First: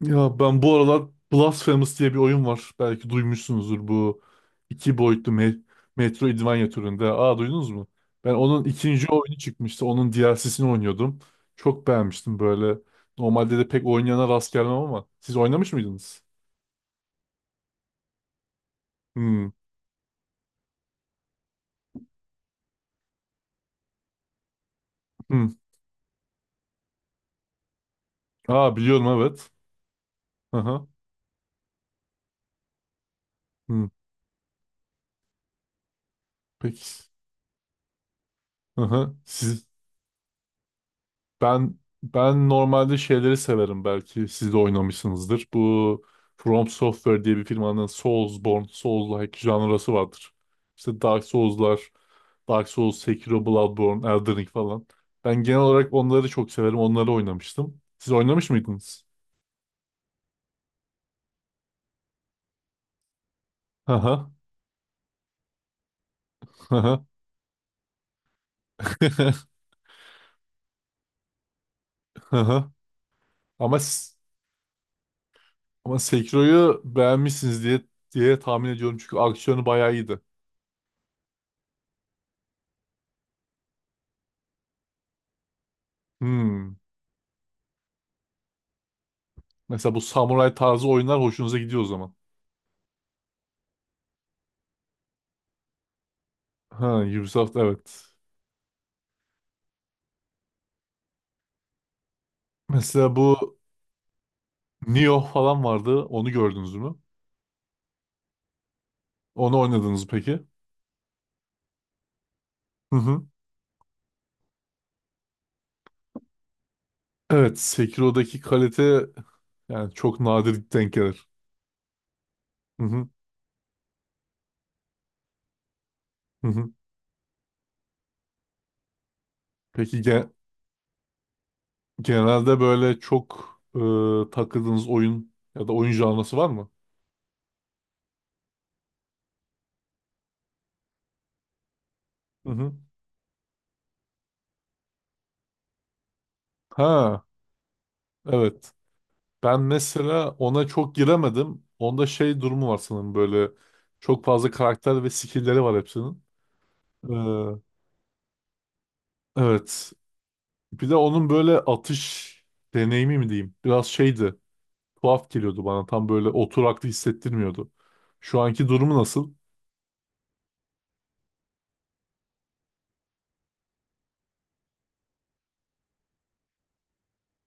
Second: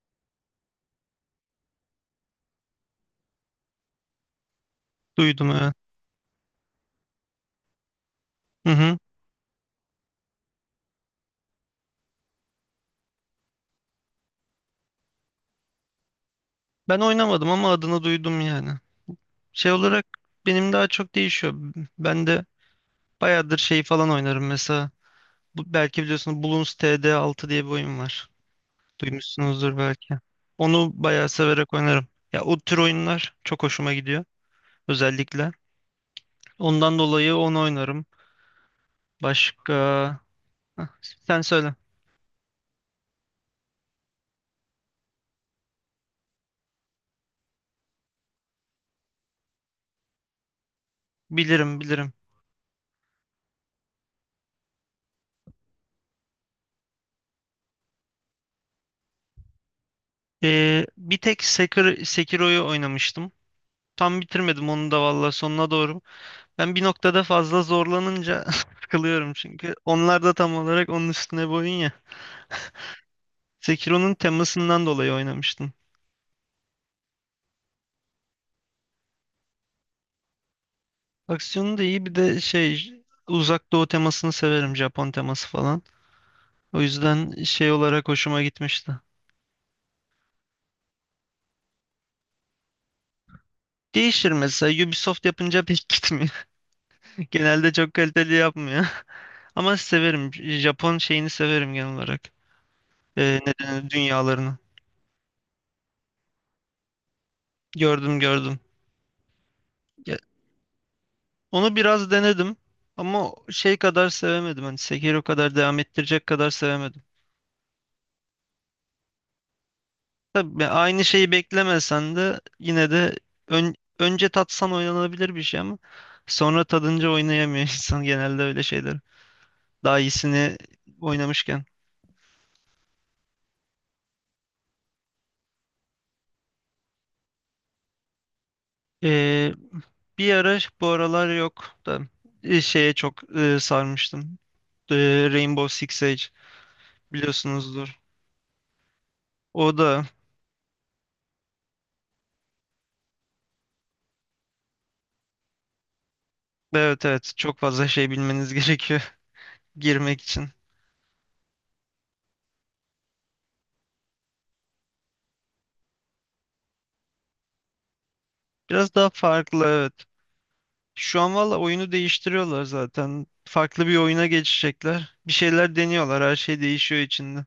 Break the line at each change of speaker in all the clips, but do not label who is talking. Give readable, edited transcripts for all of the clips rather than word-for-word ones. Ya ben bu aralar Blasphemous diye bir oyun var. Belki duymuşsunuzdur bu iki boyutlu
Duydum evet.
Metroidvania türünde. Aa duydunuz mu? Ben onun
Hı hı.
ikinci oyunu çıkmıştı. Onun DLC'sini oynuyordum. Çok beğenmiştim böyle. Normalde de pek oynayana rast gelmem ama. Siz oynamış mıydınız?
Ben oynamadım ama adını duydum yani.
Hmm.
Şey olarak benim daha çok değişiyor. Ben de bayağıdır şey falan oynarım mesela.
Hmm.
Bu, belki biliyorsunuz Bloons TD6 diye bir oyun var.
Aa biliyorum evet.
Duymuşsunuzdur belki.
Aha.
Onu bayağı severek oynarım. Ya o tür oyunlar çok
Hmm.
hoşuma gidiyor özellikle. Ondan
Peki.
dolayı onu oynarım.
Aha.
Başka... Hah, sen söyle.
Ben normalde şeyleri severim belki siz de oynamışsınızdır. Bu From Software diye bir firmanın Soulsborne, Souls-like janrası vardır. İşte Dark Souls'lar,
Bilirim bilirim.
Dark Souls, Sekiro, Bloodborne, Elden Ring falan. Ben genel olarak onları çok severim. Onları oynamıştım. Siz oynamış mıydınız?
Bir tek Sekiro'yu oynamıştım. Tam
Haha.
bitirmedim onu da valla sonuna doğru. Ben bir
Haha.
noktada fazla zorlanınca sıkılıyorum çünkü. Onlar da tam olarak onun üstüne boyun ya.
Haha. Ama s-
Sekiro'nun temasından dolayı oynamıştım.
ama Sekiro'yu beğenmişsiniz diye tahmin ediyorum çünkü aksiyonu bayağı iyiydi.
Aksiyonu da iyi bir de şey uzak doğu temasını severim, Japon teması falan.
Hmm.
O yüzden şey olarak hoşuma gitmişti.
Mesela bu samuray tarzı oyunlar hoşunuza gidiyor o zaman.
Değişir, mesela Ubisoft yapınca pek gitmiyor.
Ha, Ubisoft
Genelde çok
evet.
kaliteli yapmıyor. Ama severim, Japon şeyini severim genel olarak.
Mesela
Ne
bu
denir, dünyalarını.
Nioh falan vardı. Onu gördünüz mü?
Gördüm gördüm.
Onu oynadınız mı peki?
Onu biraz denedim
Hı hı.
ama şey kadar sevemedim. Hani Sekiro kadar devam ettirecek kadar sevemedim.
Evet, Sekiro'daki kalite yani çok
Tabii ben
nadir denk
aynı
gelir.
şeyi beklemesen de
Hı
yine
hı.
de önce tatsan oynanabilir bir şey ama
Hı
sonra
hı.
tadınca oynayamıyor insan, genelde öyle şeyler. Daha
Peki
iyisini oynamışken.
genelde böyle çok takıldığınız oyun ya da oyun janrası var mı?
Ee, Bir ara bu aralar yok da
Hı hı.
şeye çok sarmıştım. Rainbow Six Siege
Ha,
biliyorsunuzdur.
evet. Ben
O da
mesela ona çok giremedim. Onda şey durumu var sanırım böyle çok fazla karakter ve skill'leri var hepsinin.
evet
Ee,
evet, çok fazla şey bilmeniz gerekiyor
evet.
girmek için.
Bir de onun böyle atış deneyimi mi diyeyim? Biraz şeydi. Tuhaf geliyordu bana. Tam böyle oturaklı hissettirmiyordu. Şu anki
Biraz
durumu
daha
nasıl?
farklı evet. Şu an valla oyunu değiştiriyorlar zaten. Farklı bir oyuna geçecekler. Bir şeyler deniyorlar. Her şey değişiyor içinde.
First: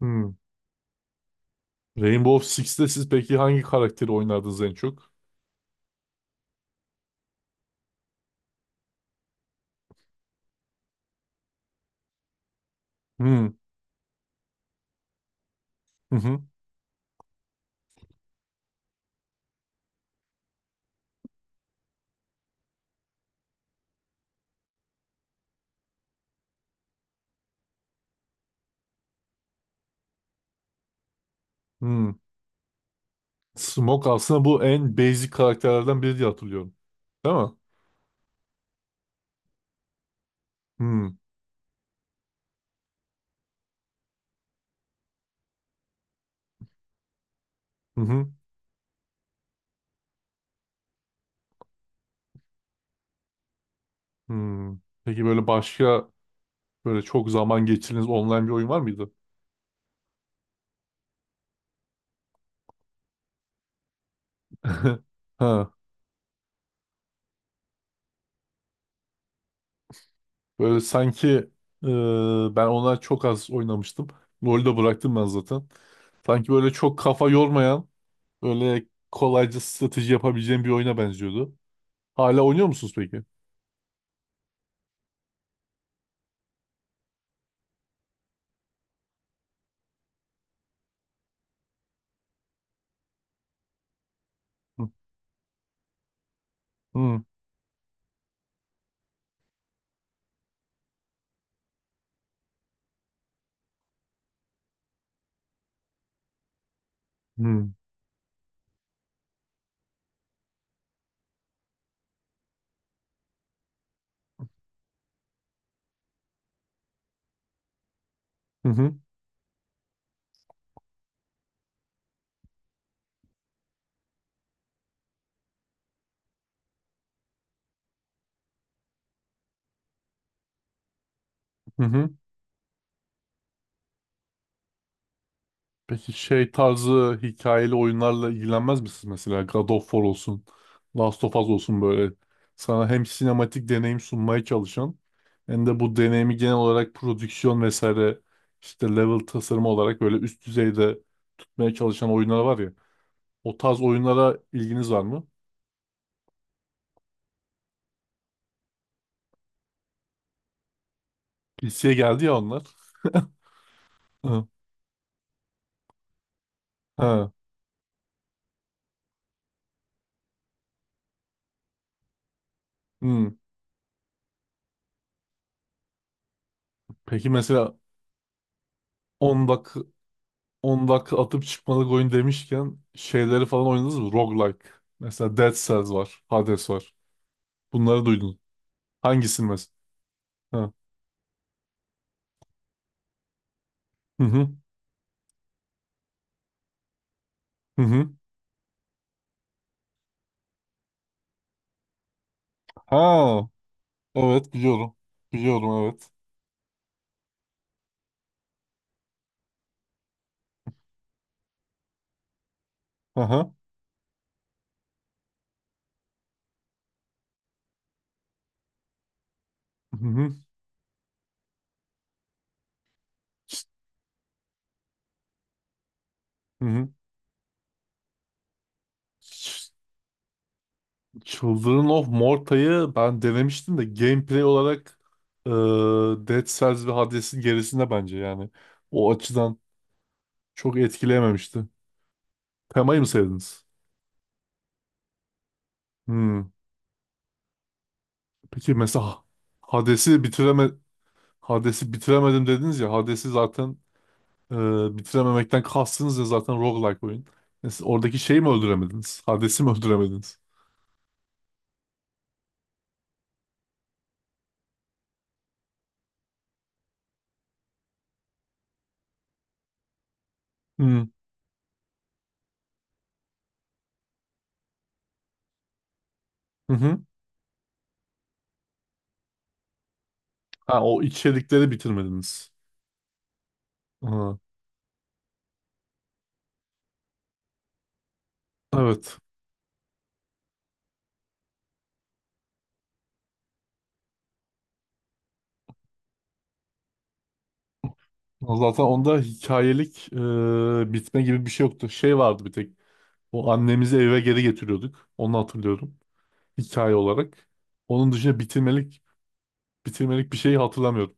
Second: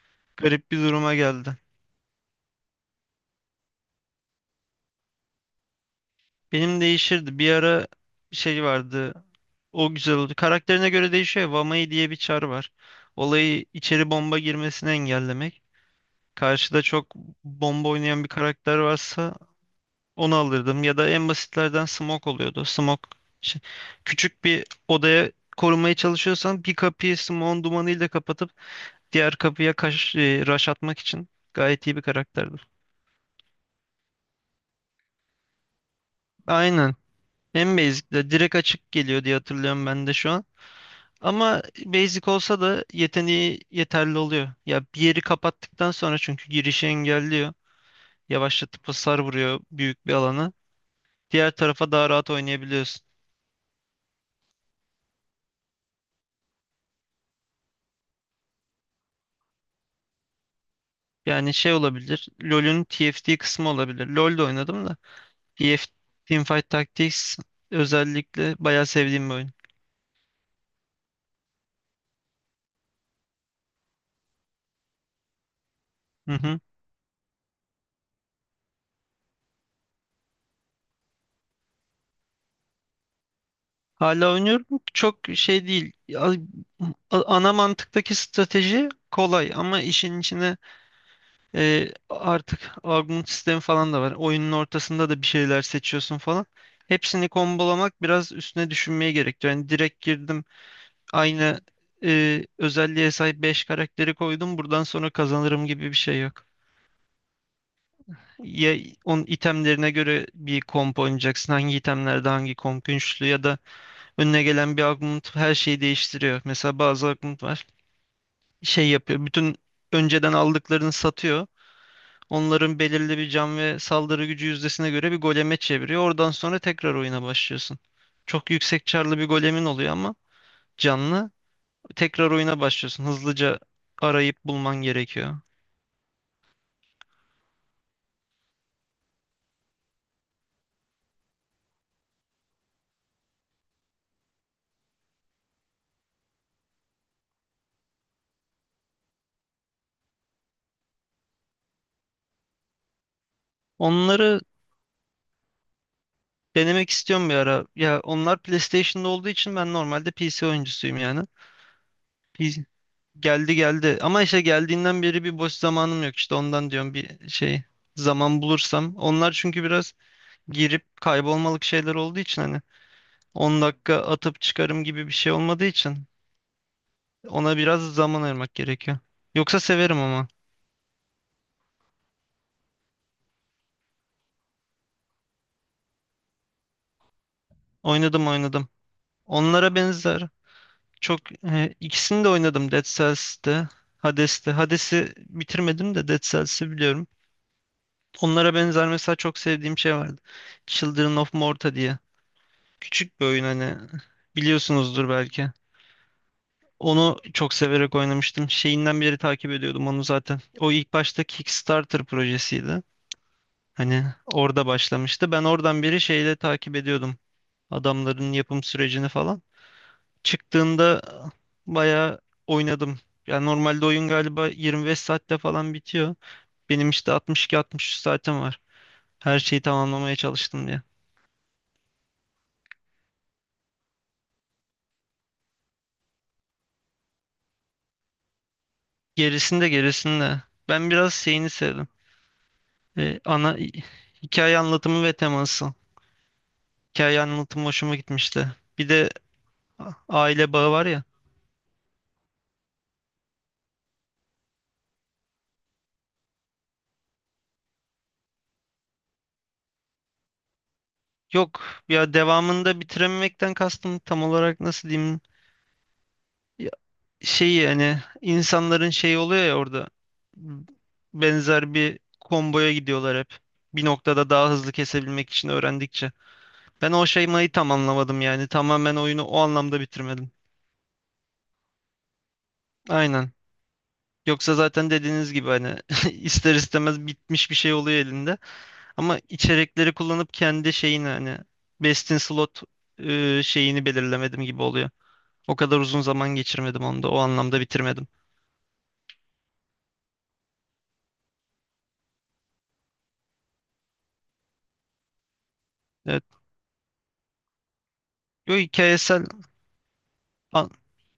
Hmm.
Garip bir duruma geldi.
Rainbow Six'te siz peki hangi karakteri oynardınız en çok?
Benim değişirdi. Bir ara şey vardı. O güzel oldu. Karakterine göre değişiyor. Ya, Vamai diye bir çar var.
Hmm.
Olayı içeri bomba girmesini engellemek.
Hı hı.
Karşıda çok bomba oynayan bir karakter varsa onu alırdım ya da en basitlerden smoke oluyordu. Smoke şey- küçük bir odaya korumaya çalışıyorsan bir kapıyı smoke'un dumanıyla kapatıp diğer kapıya rush atmak için gayet iyi bir
Hmm.
karakterdi.
Smoke aslında bu en basic karakterlerden biri diye hatırlıyorum.
Aynen.
Değil mi?
En basic de direkt açık geliyor diye hatırlıyorum ben de şu an.
Hmm.
Ama basic olsa da yeteneği yeterli oluyor. Ya bir yeri kapattıktan sonra çünkü girişi engelliyor.
Hı hı.
Yavaşlatıp hasar vuruyor büyük bir alana. Diğer tarafa daha rahat oynayabiliyorsun.
Hmm. Peki böyle başka böyle çok zaman geçirdiğiniz online bir oyun var mıydı?
Yani şey olabilir. LoL'ün TFT kısmı olabilir. LoL'de oynadım da.
Ha.
TFT Teamfight Tactics özellikle bayağı sevdiğim bir oyun.
Böyle sanki ben ona çok az oynamıştım. LoL'ü de bıraktım ben zaten.
Hı
Sanki
hı.
böyle çok kafa yormayan, böyle kolayca strateji yapabileceğim bir oyuna benziyordu. Hala oynuyor musunuz peki?
Hala oynuyorum. Çok şey değil. Ya, ana mantıktaki strateji kolay ama işin içine artık augment sistemi falan da var. Oyunun
Hı
ortasında da bir şeyler seçiyorsun falan.
hı
Hepsini kombolamak biraz üstüne düşünmeye gerektiriyor. Yani direkt girdim, aynı özelliğe sahip 5 karakteri koydum. Buradan sonra kazanırım gibi bir şey yok.
hı
Ya, onun itemlerine göre bir komp oynayacaksın. Hangi itemlerde hangi komp güçlü ya da önüne gelen bir augment her şeyi değiştiriyor. Mesela bazı augment var.
hı
Şey
hı.
yapıyor. Bütün önceden aldıklarını satıyor. Onların belirli bir can ve saldırı gücü yüzdesine göre bir goleme çeviriyor. Oradan sonra tekrar oyuna başlıyorsun. Çok yüksek çarlı bir golemin oluyor ama canlı.
Hı.
Tekrar oyuna başlıyorsun. Hızlıca arayıp bulman gerekiyor.
Peki şey tarzı hikayeli oyunlarla ilgilenmez misiniz mesela? God of War olsun, Last of Us olsun böyle. Sana hem sinematik deneyim sunmaya çalışan hem de bu deneyimi genel olarak prodüksiyon vesaire işte level tasarımı olarak böyle üst düzeyde tutmaya çalışan oyunlar var ya. O tarz oyunlara
Onları
ilginiz var mı?
denemek istiyorum bir ara. Ya onlar PlayStation'da olduğu için ben normalde PC oyuncusuyum yani.
PC'ye geldi ya onlar.
C geldi geldi. Ama işte
Hı.
geldiğinden beri bir boş zamanım yok, işte ondan diyorum bir
Ha.
şey zaman bulursam. Onlar çünkü biraz girip kaybolmalık şeyler olduğu için hani
Hı.
10 dakika atıp çıkarım gibi bir şey olmadığı için
Peki
ona
mesela
biraz zaman ayırmak gerekiyor.
10
Yoksa
dak
severim ama.
10 dakika atıp çıkmalık oyun demişken şeyleri falan oynadınız mı? Roguelike. Mesela Dead Cells var. Hades var. Bunları
Oynadım
duydun.
oynadım.
Hangisini mesela?
Onlara benzer.
Ha.
Çok ikisini de oynadım, Dead Cells'te,
Hı hı.
Hades'te. Hades'i bitirmedim de Dead Cells'i biliyorum.
Hı hı.
Onlara benzer mesela çok sevdiğim şey vardı. Children of Morta diye.
Ha.
Küçük bir oyun, hani
Evet biliyorum.
biliyorsunuzdur belki.
Biliyorum evet.
Onu çok severek oynamıştım. Şeyinden beri takip ediyordum onu zaten. O ilk başta Kickstarter projesiydi.
Aha.
Hani orada başlamıştı. Ben oradan beri şeyle takip ediyordum. Adamların yapım sürecini falan.
Hı hı.
Çıktığında bayağı oynadım. Yani normalde oyun galiba 25 saatte falan bitiyor.
Hı hı.
Benim işte 62-63 saatim var. Her şeyi
Ç-
tamamlamaya çalıştım diye.
Children of Morta'yı ben denemiştim de gameplay olarak e, Dead Cells ve Hades'in gerisinde bence yani. O açıdan
Gerisinde gerisinde.
çok
Ben biraz şeyini
etkileyememişti.
sevdim.
Temayı mı
Ana
sevdiniz?
hikaye anlatımı ve teması.
Hmm.
Hikaye anlatımı hoşuma gitmişti.
Peki
Bir de
mesela Hades'i
aile
bitireme
bağı var ya.
Hades'i bitiremedim dediniz ya. Hades'i zaten e, bitirememekten kastınız ya zaten roguelike oyun. Yani siz oradaki şeyi mi öldüremediniz? Hades'i mi öldüremediniz?
Yok ya, devamında bitirememekten kastım tam olarak nasıl diyeyim? Şeyi hani, insanların şeyi oluyor ya orada,
Hı hı.
benzer bir komboya gidiyorlar hep. Bir noktada daha hızlı kesebilmek için öğrendikçe. Ben
Hı.
o şeymayı tam anlamadım yani. Tamamen oyunu o anlamda bitirmedim.
Ha, o içerikleri bitirmediniz.
Aynen.
Aha,
Yoksa zaten dediğiniz gibi hani ister istemez bitmiş bir şey oluyor elinde.
evet.
Ama içerikleri kullanıp kendi şeyini hani, best in slot şeyini belirlemedim gibi oluyor. O kadar uzun zaman geçirmedim onda. O anlamda bitirmedim.
Zaten onda hikayelik bitme gibi bir şey yoktu. Şey vardı bir tek. O annemizi eve geri getiriyorduk. Onu hatırlıyorum.
Evet.
Hikaye olarak. Onun dışında
Yo, hikayesel...
bitirmelik bir şey
a-
hatırlamıyorum.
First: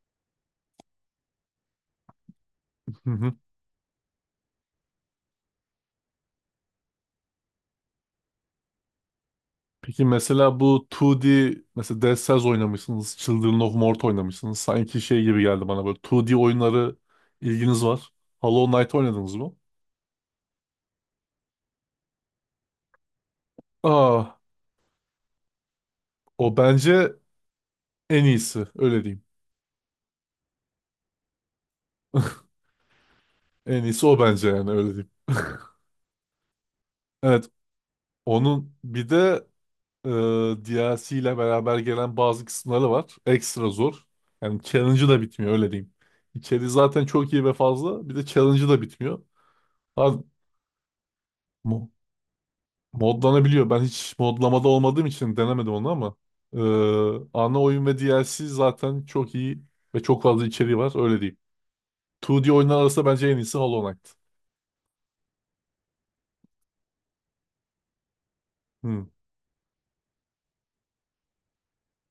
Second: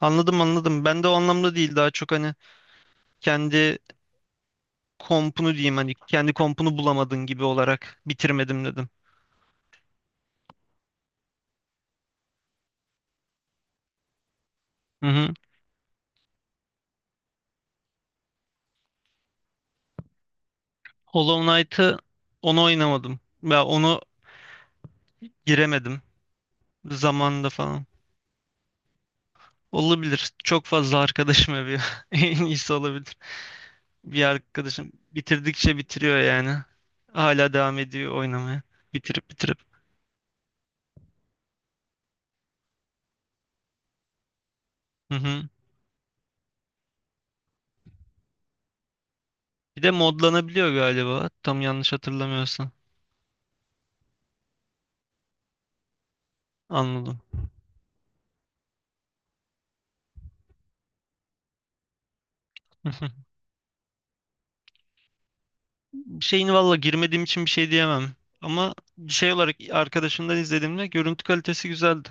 Anladım anladım. Ben de o anlamda değil. Daha çok hani kendi kompunu diyeyim, hani kendi kompunu bulamadın gibi olarak bitirmedim dedim.
Peki mesela bu 2D mesela Dead Cells oynamışsınız, Children of Mort oynamışsınız. Sanki
Hı
şey
hı.
gibi geldi bana böyle 2D oyunları ilginiz var. Hollow Knight oynadınız mı?
Hollow Knight'ı onu oynamadım. Ya onu
Aa,
giremedim
o bence
zamanında falan.
en iyisi öyle diyeyim.
Olabilir. Çok fazla arkadaşım övüyor. En iyisi olabilir.
En iyisi o
Bir
bence yani öyle
arkadaşım
diyeyim.
bitirdikçe bitiriyor yani.
Evet,
Hala devam ediyor oynamaya.
onun bir
Bitirip
de
bitirip.
e, DLC ile beraber gelen bazı kısımları var. Ekstra zor. Yani challenge'ı
Hı
da
hı.
bitmiyor öyle diyeyim. İçeri zaten çok iyi ve fazla. Bir de challenge'ı da bitmiyor.
Bir de
Abi,
modlanabiliyor galiba, tam yanlış hatırlamıyorsam.
modlanabiliyor. Ben hiç modlamada olmadığım için denemedim onu ama eee,
Anladım.
ana oyun ve DLC zaten çok iyi ve çok fazla içeriği var. Öyle diyeyim. 2D oyunlar arasında bence en iyisi Hollow Knight.
Şeyin valla girmediğim için bir şey diyemem. Ama
Hmm.
şey olarak arkadaşımdan izlediğimde görüntü kalitesi güzeldi.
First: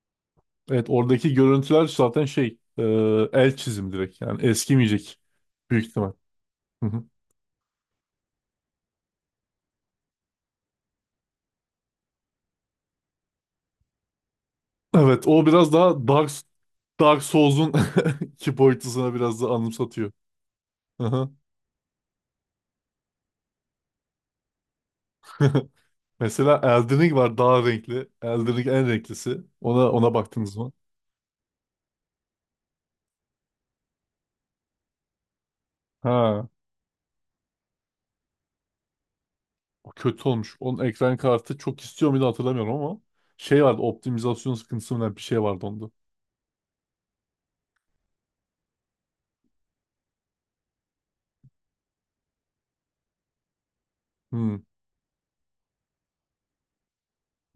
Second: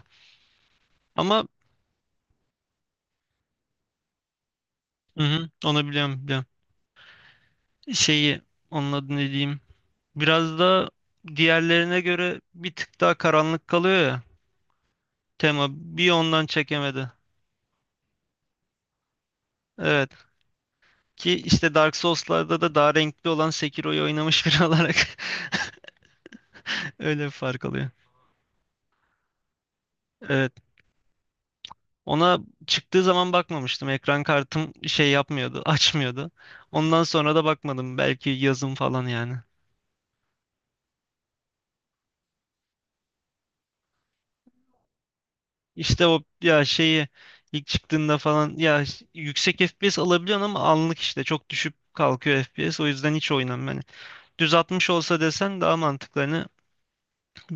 Evet oradaki
Ama
görüntüler zaten şey el çizim direkt. Yani eskimeyecek
hı hı,
büyük
onu
ihtimal.
biliyorum, biliyorum.
Hı hı.
Şeyi, onun adını ne diyeyim. Biraz da diğerlerine göre bir tık daha karanlık kalıyor ya.
Evet o
Tema
biraz daha
bir ondan çekemedi.
Dark Souls'un iki boyutusuna biraz da
Evet.
anımsatıyor. Hı hı.
Ki işte Dark Souls'larda da daha renkli olan Sekiro'yu oynamış biri olarak
Mesela Elden Ring
öyle bir
var daha
fark oluyor.
renkli. Elden Ring en renklisi. Ona
Evet.
baktınız mı?
Ona çıktığı zaman bakmamıştım. Ekran kartım şey yapmıyordu, açmıyordu.
Ha.
Ondan sonra da bakmadım. Belki yazın falan yani.
O kötü olmuş. Onun ekran kartı çok istiyor muydu hatırlamıyorum ama şey vardı optimizasyon sıkıntısı mı ne bir şey vardı onda.
İşte o ya şeyi ilk çıktığında falan ya, yüksek FPS alabiliyorsun ama anlık işte çok düşüp kalkıyor FPS. O yüzden hiç oynamam yani. Düz
Hmm.
60 olsa desen daha mantıklı. Hani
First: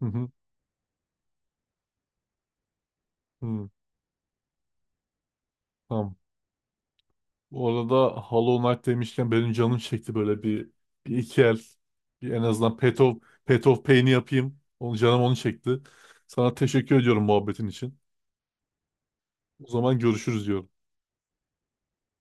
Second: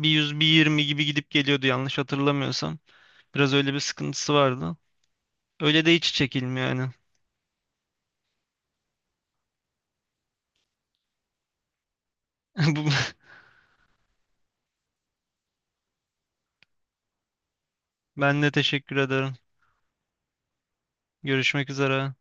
Hı hı.
100 bir 20 gibi gidip geliyordu yanlış hatırlamıyorsam. Biraz
Hı.
öyle bir sıkıntısı vardı. Öyle de hiç
Tamam.
çekilmiyor yani.
Bu arada Hollow Knight demişken benim canım çekti böyle bir iki el. Bir en azından
Bu-
Path of Pain'i yapayım. Canım onu çekti. Sana teşekkür ediyorum muhabbetin için.
Ben de teşekkür ederim.
O zaman görüşürüz diyorum.
Görüşmek üzere.